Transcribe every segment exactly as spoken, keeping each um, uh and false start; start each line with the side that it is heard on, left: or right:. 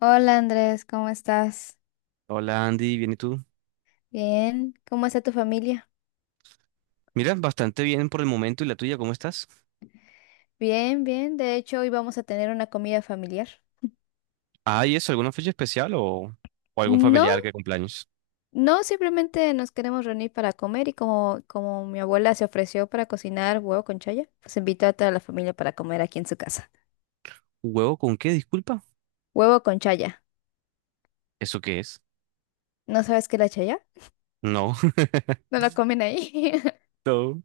left: Hola Andrés, ¿cómo estás?
right: Hola Andy, ¿bien y tú?
left: Bien, ¿cómo está tu familia?
right: Mira, bastante bien por el momento. ¿Y la tuya, cómo estás?
left: Bien, bien, de hecho hoy vamos a tener una comida familiar.
right: Ah, ¿y eso? ¿Alguna fecha especial o, o algún
left: No,
right: familiar que cumpleaños?
left: no, simplemente nos queremos reunir para comer y como, como mi abuela se ofreció para cocinar huevo con chaya, pues invitó a toda la familia para comer aquí en su casa.
right: ¿Huevo con qué? Disculpa.
left: Huevo con chaya.
right: ¿Eso qué es?
left: ¿No sabes qué es la chaya?
right: No.
left: No la comen ahí.
right: No.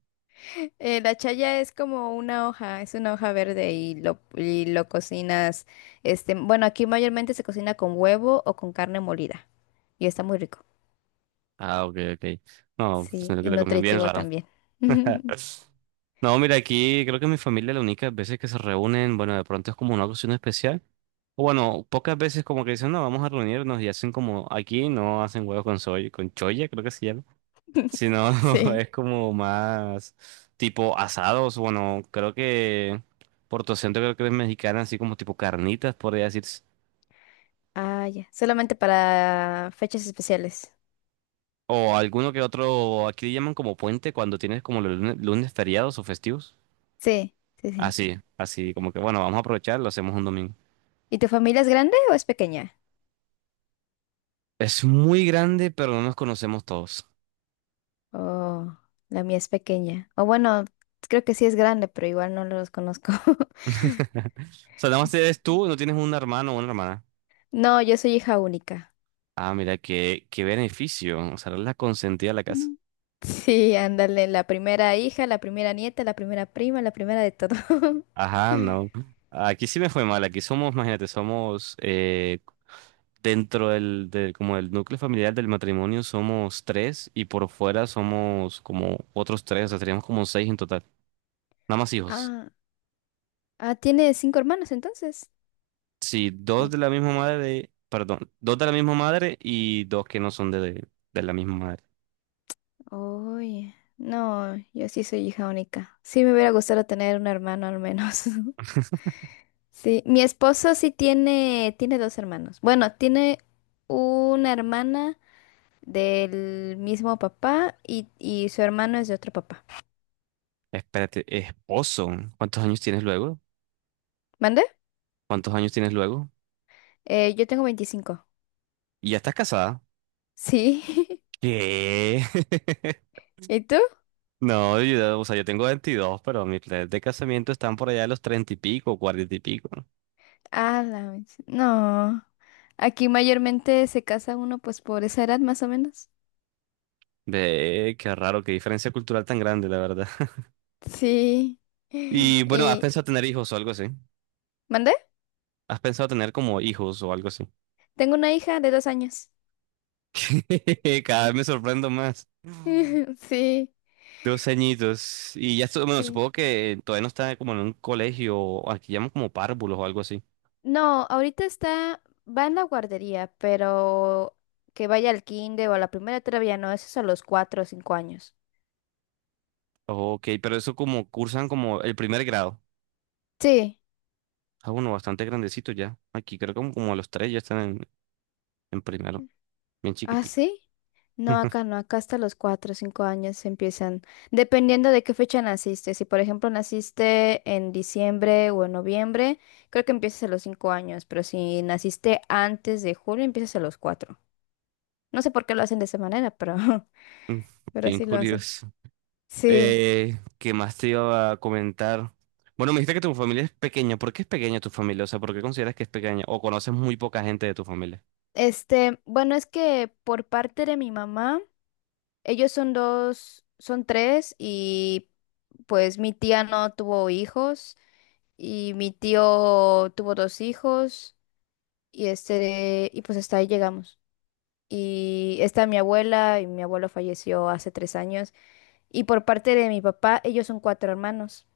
left: Eh, la chaya es como una hoja, es una hoja verde y lo, y lo cocinas, este, bueno, aquí mayormente se cocina con huevo o con carne molida y está muy rico.
right: Ah, OK, OK. No, pues,
left: Sí,
right: sino que
left: y
right: le comí bien
left: nutritivo
right: raro.
left: también.
right: No, mira, aquí creo que mi familia la única veces que se reúnen, bueno, de pronto es como una ocasión especial. O bueno, pocas veces como que dicen, no, vamos a reunirnos y hacen como aquí, no hacen huevo con soy, con choya, creo que se llama. Si no,
left: Sí.
right: es como más tipo asados. Bueno, creo que por tu acento creo que es mexicana, así como tipo carnitas, podría decirse.
left: Ah, ya. Solamente para fechas especiales.
right: O alguno que otro, aquí le llaman como puente cuando tienes como los lunes, lunes feriados o festivos.
left: Sí, sí, sí.
right: Así, así, como que bueno, vamos a aprovechar, lo hacemos un domingo.
left: ¿Y tu familia es grande o es pequeña?
right: Es muy grande, pero no nos conocemos todos.
left: Oh, la mía es pequeña. O bueno, creo que sí es grande, pero igual no los conozco.
right: O sea, nada más eres tú, no tienes un hermano o una hermana.
left: No, yo soy hija única.
right: Ah, mira, qué, qué beneficio. O sea, eres la consentida de la casa.
left: Mm. Sí, ándale, la primera hija, la primera nieta, la primera prima, la primera de todo.
right: Ajá, no. Aquí sí me fue mal. Aquí somos, imagínate, somos eh, dentro del, del- como del núcleo familiar del matrimonio somos tres y por fuera somos como otros tres, o sea, seríamos como seis en total. Nada más hijos.
left: Ah, ah, tiene cinco hermanos entonces.
right: Sí, dos de la misma madre, perdón, dos de la misma madre y dos que no son de, de de la misma madre.
left: Uy, no, yo sí soy hija única. Sí me hubiera gustado tener un hermano al menos. Sí, mi esposo sí tiene, tiene dos hermanos. Bueno, tiene una hermana del mismo papá y, y su hermano es de otro papá.
right: Espérate, esposo, ¿cuántos años tienes luego?
left: ¿Mande?
right: ¿Cuántos años tienes luego?
left: Eh, yo tengo veinticinco.
right: ¿Y ya estás casada?
left: Sí.
right: ¿Qué?
left: ¿Y tú?
right: No, yo, o sea, yo tengo veintidós, pero mis planes de casamiento están por allá de los treinta y pico, cuarenta y pico.
left: Ah, la mech- no. Aquí mayormente se casa uno pues por esa edad más o menos.
right: Ve, qué raro, qué diferencia cultural tan grande, la verdad.
left: Sí.
right: Y bueno, ¿has
left: Y...
right: pensado tener hijos o algo así?
left: ¿Mande?
right: ¿Has pensado tener como hijos o algo así?
left: Tengo una hija de dos años.
right: Cada vez me sorprendo más.
left: Sí,
right: Dos añitos. Y ya, estu- bueno,
left: sí.
right: supongo que todavía no está como en un colegio, o aquí llaman como párvulos o algo así.
left: No, ahorita está, va en la guardería, pero que vaya al kinder o a la primera todavía no, eso es a los cuatro o cinco años.
right: OK, pero eso como cursan como el primer grado.
left: Sí.
right: Ah, bueno, bastante grandecito ya. Aquí creo que como, como, a los tres ya están en, en primero, bien
left: ¿Ah,
right: chiquitico.
left: sí? No, acá no, acá hasta los cuatro o cinco años empiezan, dependiendo de qué fecha naciste. Si, por ejemplo, naciste en diciembre o en noviembre, creo que empiezas a los cinco años, pero si naciste antes de julio, empiezas a los cuatro. No sé por qué lo hacen de esa manera, pero, pero
right: Bien
left: sí lo hacen.
right: curioso.
left: Sí.
right: Eh, ¿qué más te iba a comentar? Bueno, me dijiste que tu familia es pequeña. ¿Por qué es pequeña tu familia? O sea, ¿por qué consideras que es pequeña? ¿O conoces muy poca gente de tu familia?
left: Este, bueno, es que por parte de mi mamá, ellos son dos, son tres y pues mi tía no tuvo hijos y mi tío tuvo dos hijos y este, y pues hasta ahí llegamos. Y está mi abuela y mi abuelo falleció hace tres años y por parte de mi papá, ellos son cuatro hermanos.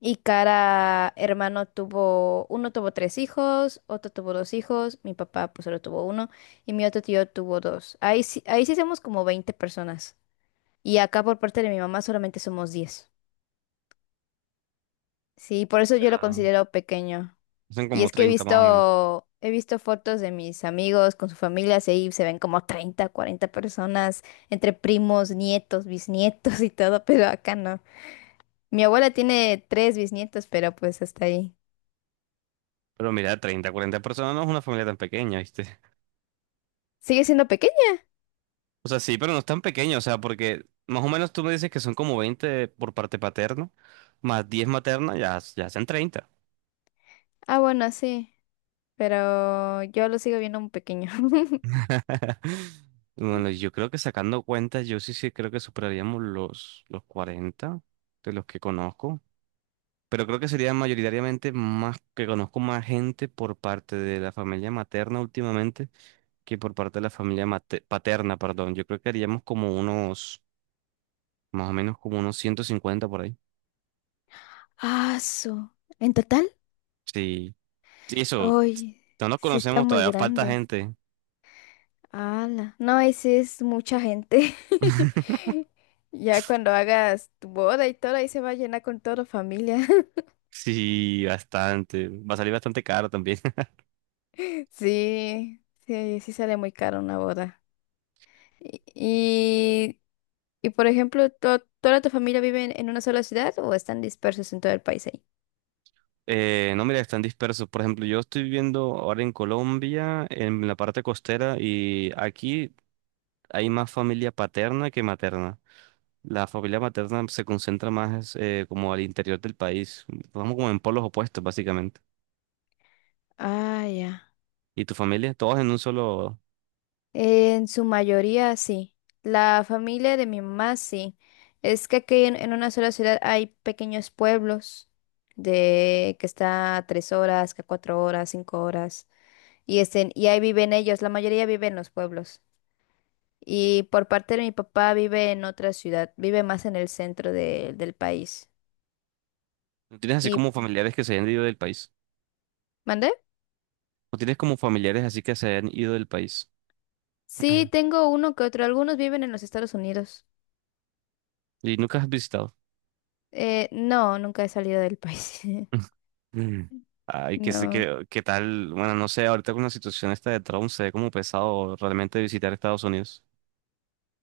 left: Y cada hermano tuvo, uno tuvo tres hijos, otro tuvo dos hijos, mi papá pues solo tuvo uno y mi otro tío tuvo dos. Ahí sí, ahí sí somos como veinte personas. Y acá por parte de mi mamá solamente somos diez. Sí, por eso yo lo
right: Ah,
left: considero pequeño.
right: Son
left: Y
right: como
left: es que he
right: treinta más o menos.
left: visto, he visto fotos de mis amigos con sus familias y ahí se ven como treinta cuarenta personas entre primos, nietos, bisnietos y todo, pero acá no. Mi abuela tiene tres bisnietos, pero pues hasta ahí.
right: Pero mira, treinta, cuarenta personas no es una familia tan pequeña, ¿viste?
left: ¿Sigue siendo pequeño?
right: O sea, sí, pero no es tan pequeña. O sea, porque más o menos tú me dices que son como veinte por parte paterna, más diez materna, ya, ya hacen treinta.
left: Ah, bueno, sí, pero yo lo sigo viendo muy pequeño.
right: Bueno, yo creo que sacando cuentas, yo sí, sí creo que superaríamos los, los cuarenta de los que conozco, pero creo que sería mayoritariamente más que conozco más gente por parte de la familia materna últimamente que por parte de la familia mate- paterna, perdón. Yo creo que haríamos como unos, más o menos como unos ciento cincuenta por ahí.
left: Ah, su. ¿En total?
right: Sí, sí, eso,
left: Ay,
right: no nos
left: sí está
right: conocemos,
left: muy
right: todavía falta
left: grande.
right: gente.
left: Ala. No, y sí es mucha gente. Ya cuando hagas tu boda y todo, ahí se va a llenar con toda la familia.
right: Sí, bastante. Va a salir bastante caro también.
left: Sí, sí, sí sale muy caro una boda. Y, y, y, por ejemplo, ¿to- ¿toda tu familia vive en en una sola ciudad o están dispersos en todo el país ahí?
right: Eh, no, mira, están dispersos. Por ejemplo, yo estoy viviendo ahora en Colombia, en la parte costera, y aquí hay más familia paterna que materna. La familia materna se concentra más eh, como al interior del país. Vamos como en polos opuestos, básicamente.
left: Ah, ya.
right: ¿Y tu familia? Todos en un solo...
left: En su mayoría, sí. La familia de mi mamá, sí. Es que aquí en, en una sola ciudad hay pequeños pueblos de que está a tres horas, que a cuatro horas, cinco horas. Y, estén, y ahí viven ellos, la mayoría vive en los pueblos. Y por parte de mi papá vive en otra ciudad, vive más en el centro de- del país.
right: ¿No tienes así
left: ¿Y
right: como familiares que se hayan ido del país?
left: mandé?
right: ¿O tienes como familiares así que se hayan ido del país?
left: Sí, tengo uno que otro. Algunos viven en los Estados Unidos.
right: ¿Y nunca has visitado?
left: Eh, no, nunca he salido del país.
right: Mm. Ay, qué, sé-
left: No.
right: qué, qué tal. Bueno, no sé, ahorita con la situación esta de Trump se ve como pesado realmente visitar Estados Unidos.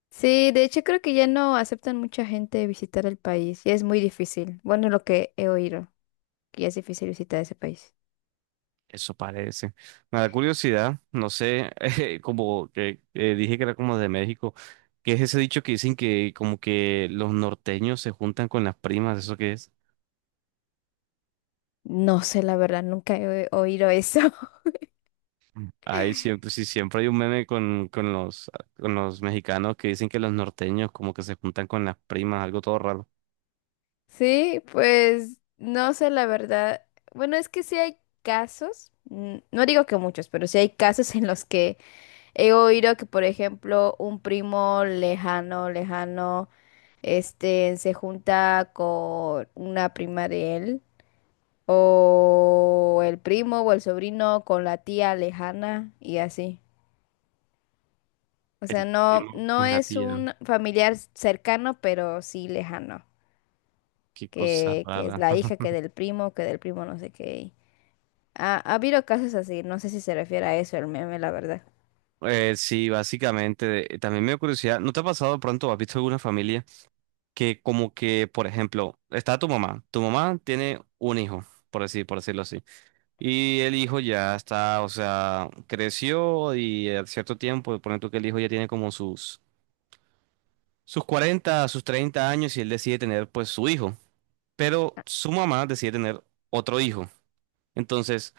left: Sí, de hecho creo que ya no aceptan mucha gente visitar el país. Ya es muy difícil. Bueno, lo que he oído, que ya es difícil visitar ese país.
right: Eso parece. Me da curiosidad, no sé, eh, como que eh, dije que era como de México, ¿qué es ese dicho que dicen que como que los norteños se juntan con las primas? ¿Eso qué es?
left: No sé la verdad, nunca he o- oído eso.
right: Mm. Ay, siempre, sí, siempre hay un meme con, con los, con los mexicanos que dicen que los norteños como que se juntan con las primas, algo todo raro.
left: Sí, pues no sé la verdad. Bueno, es que sí hay casos, mm, no digo que muchos, pero sí hay casos en los que he oído que, por ejemplo, un primo lejano, lejano, este, se junta con una prima de él, o el primo o el sobrino con la tía lejana y así. O sea,
right: El
left: no,
right: primo
left: no
right: con la
left: es
right: tía,
left: un familiar cercano, pero sí lejano,
right: qué cosa
left: que, que es
right: rara.
left: la hija que del primo, que del primo no sé qué. y- Ha, ha habido casos así, no sé si se refiere a eso el meme, la verdad.
right: Eh, sí, básicamente. eh, También me dio curiosidad. ¿No te ha pasado de pronto, has visto alguna familia que como que, por ejemplo, está tu mamá. Tu mamá tiene un hijo, por decir, por decirlo así. Y el hijo ya está, o sea, creció y a cierto tiempo, pone tú que el hijo ya tiene como sus, sus, cuarenta sus treinta años y él decide tener pues su hijo. Pero su mamá decide tener otro hijo. Entonces,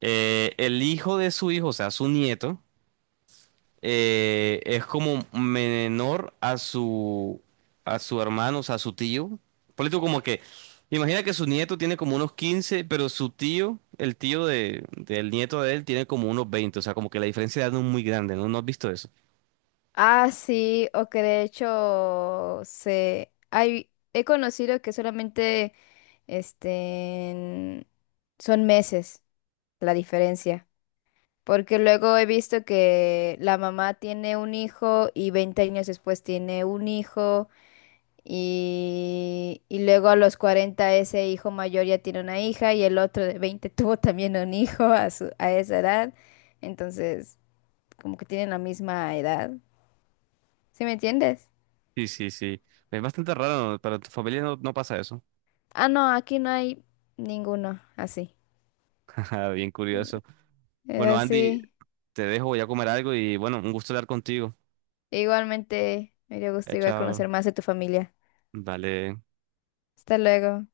right: eh, el hijo de su hijo, o sea, su nieto. eh, es como menor a su, a su hermano, o sea, a su tío. Ponle tú como que, imagina que su nieto tiene como unos quince pero su tío, el tío de, del nieto de él, tiene como unos veinte o sea, como que la diferencia de edad no es muy grande, ¿no? ¿No has visto eso?
left: Ah, sí, o que de hecho se hay he conocido que solamente este son meses la diferencia. Porque luego he visto que la mamá tiene un hijo y veinte años después tiene un hijo y, y luego a los cuarenta ese hijo mayor ya tiene una hija y el otro de veinte tuvo también un hijo a su, a esa edad. Entonces, como que tienen la misma edad. ¿Sí me entiendes?
right: Sí, sí, sí. Es bastante raro, ¿no? Para tu familia no, no pasa eso.
left: Ah, no, aquí no hay ninguno así.
right: Bien curioso.
left: Era
right: Bueno, Andy,
left: así.
right: te dejo, voy a comer algo y bueno, un gusto hablar contigo.
left: Igualmente, me dio
right: Chao,
left: gusto igual
right: chao.
left: conocer más de tu familia.
right: Vale.
left: Hasta luego.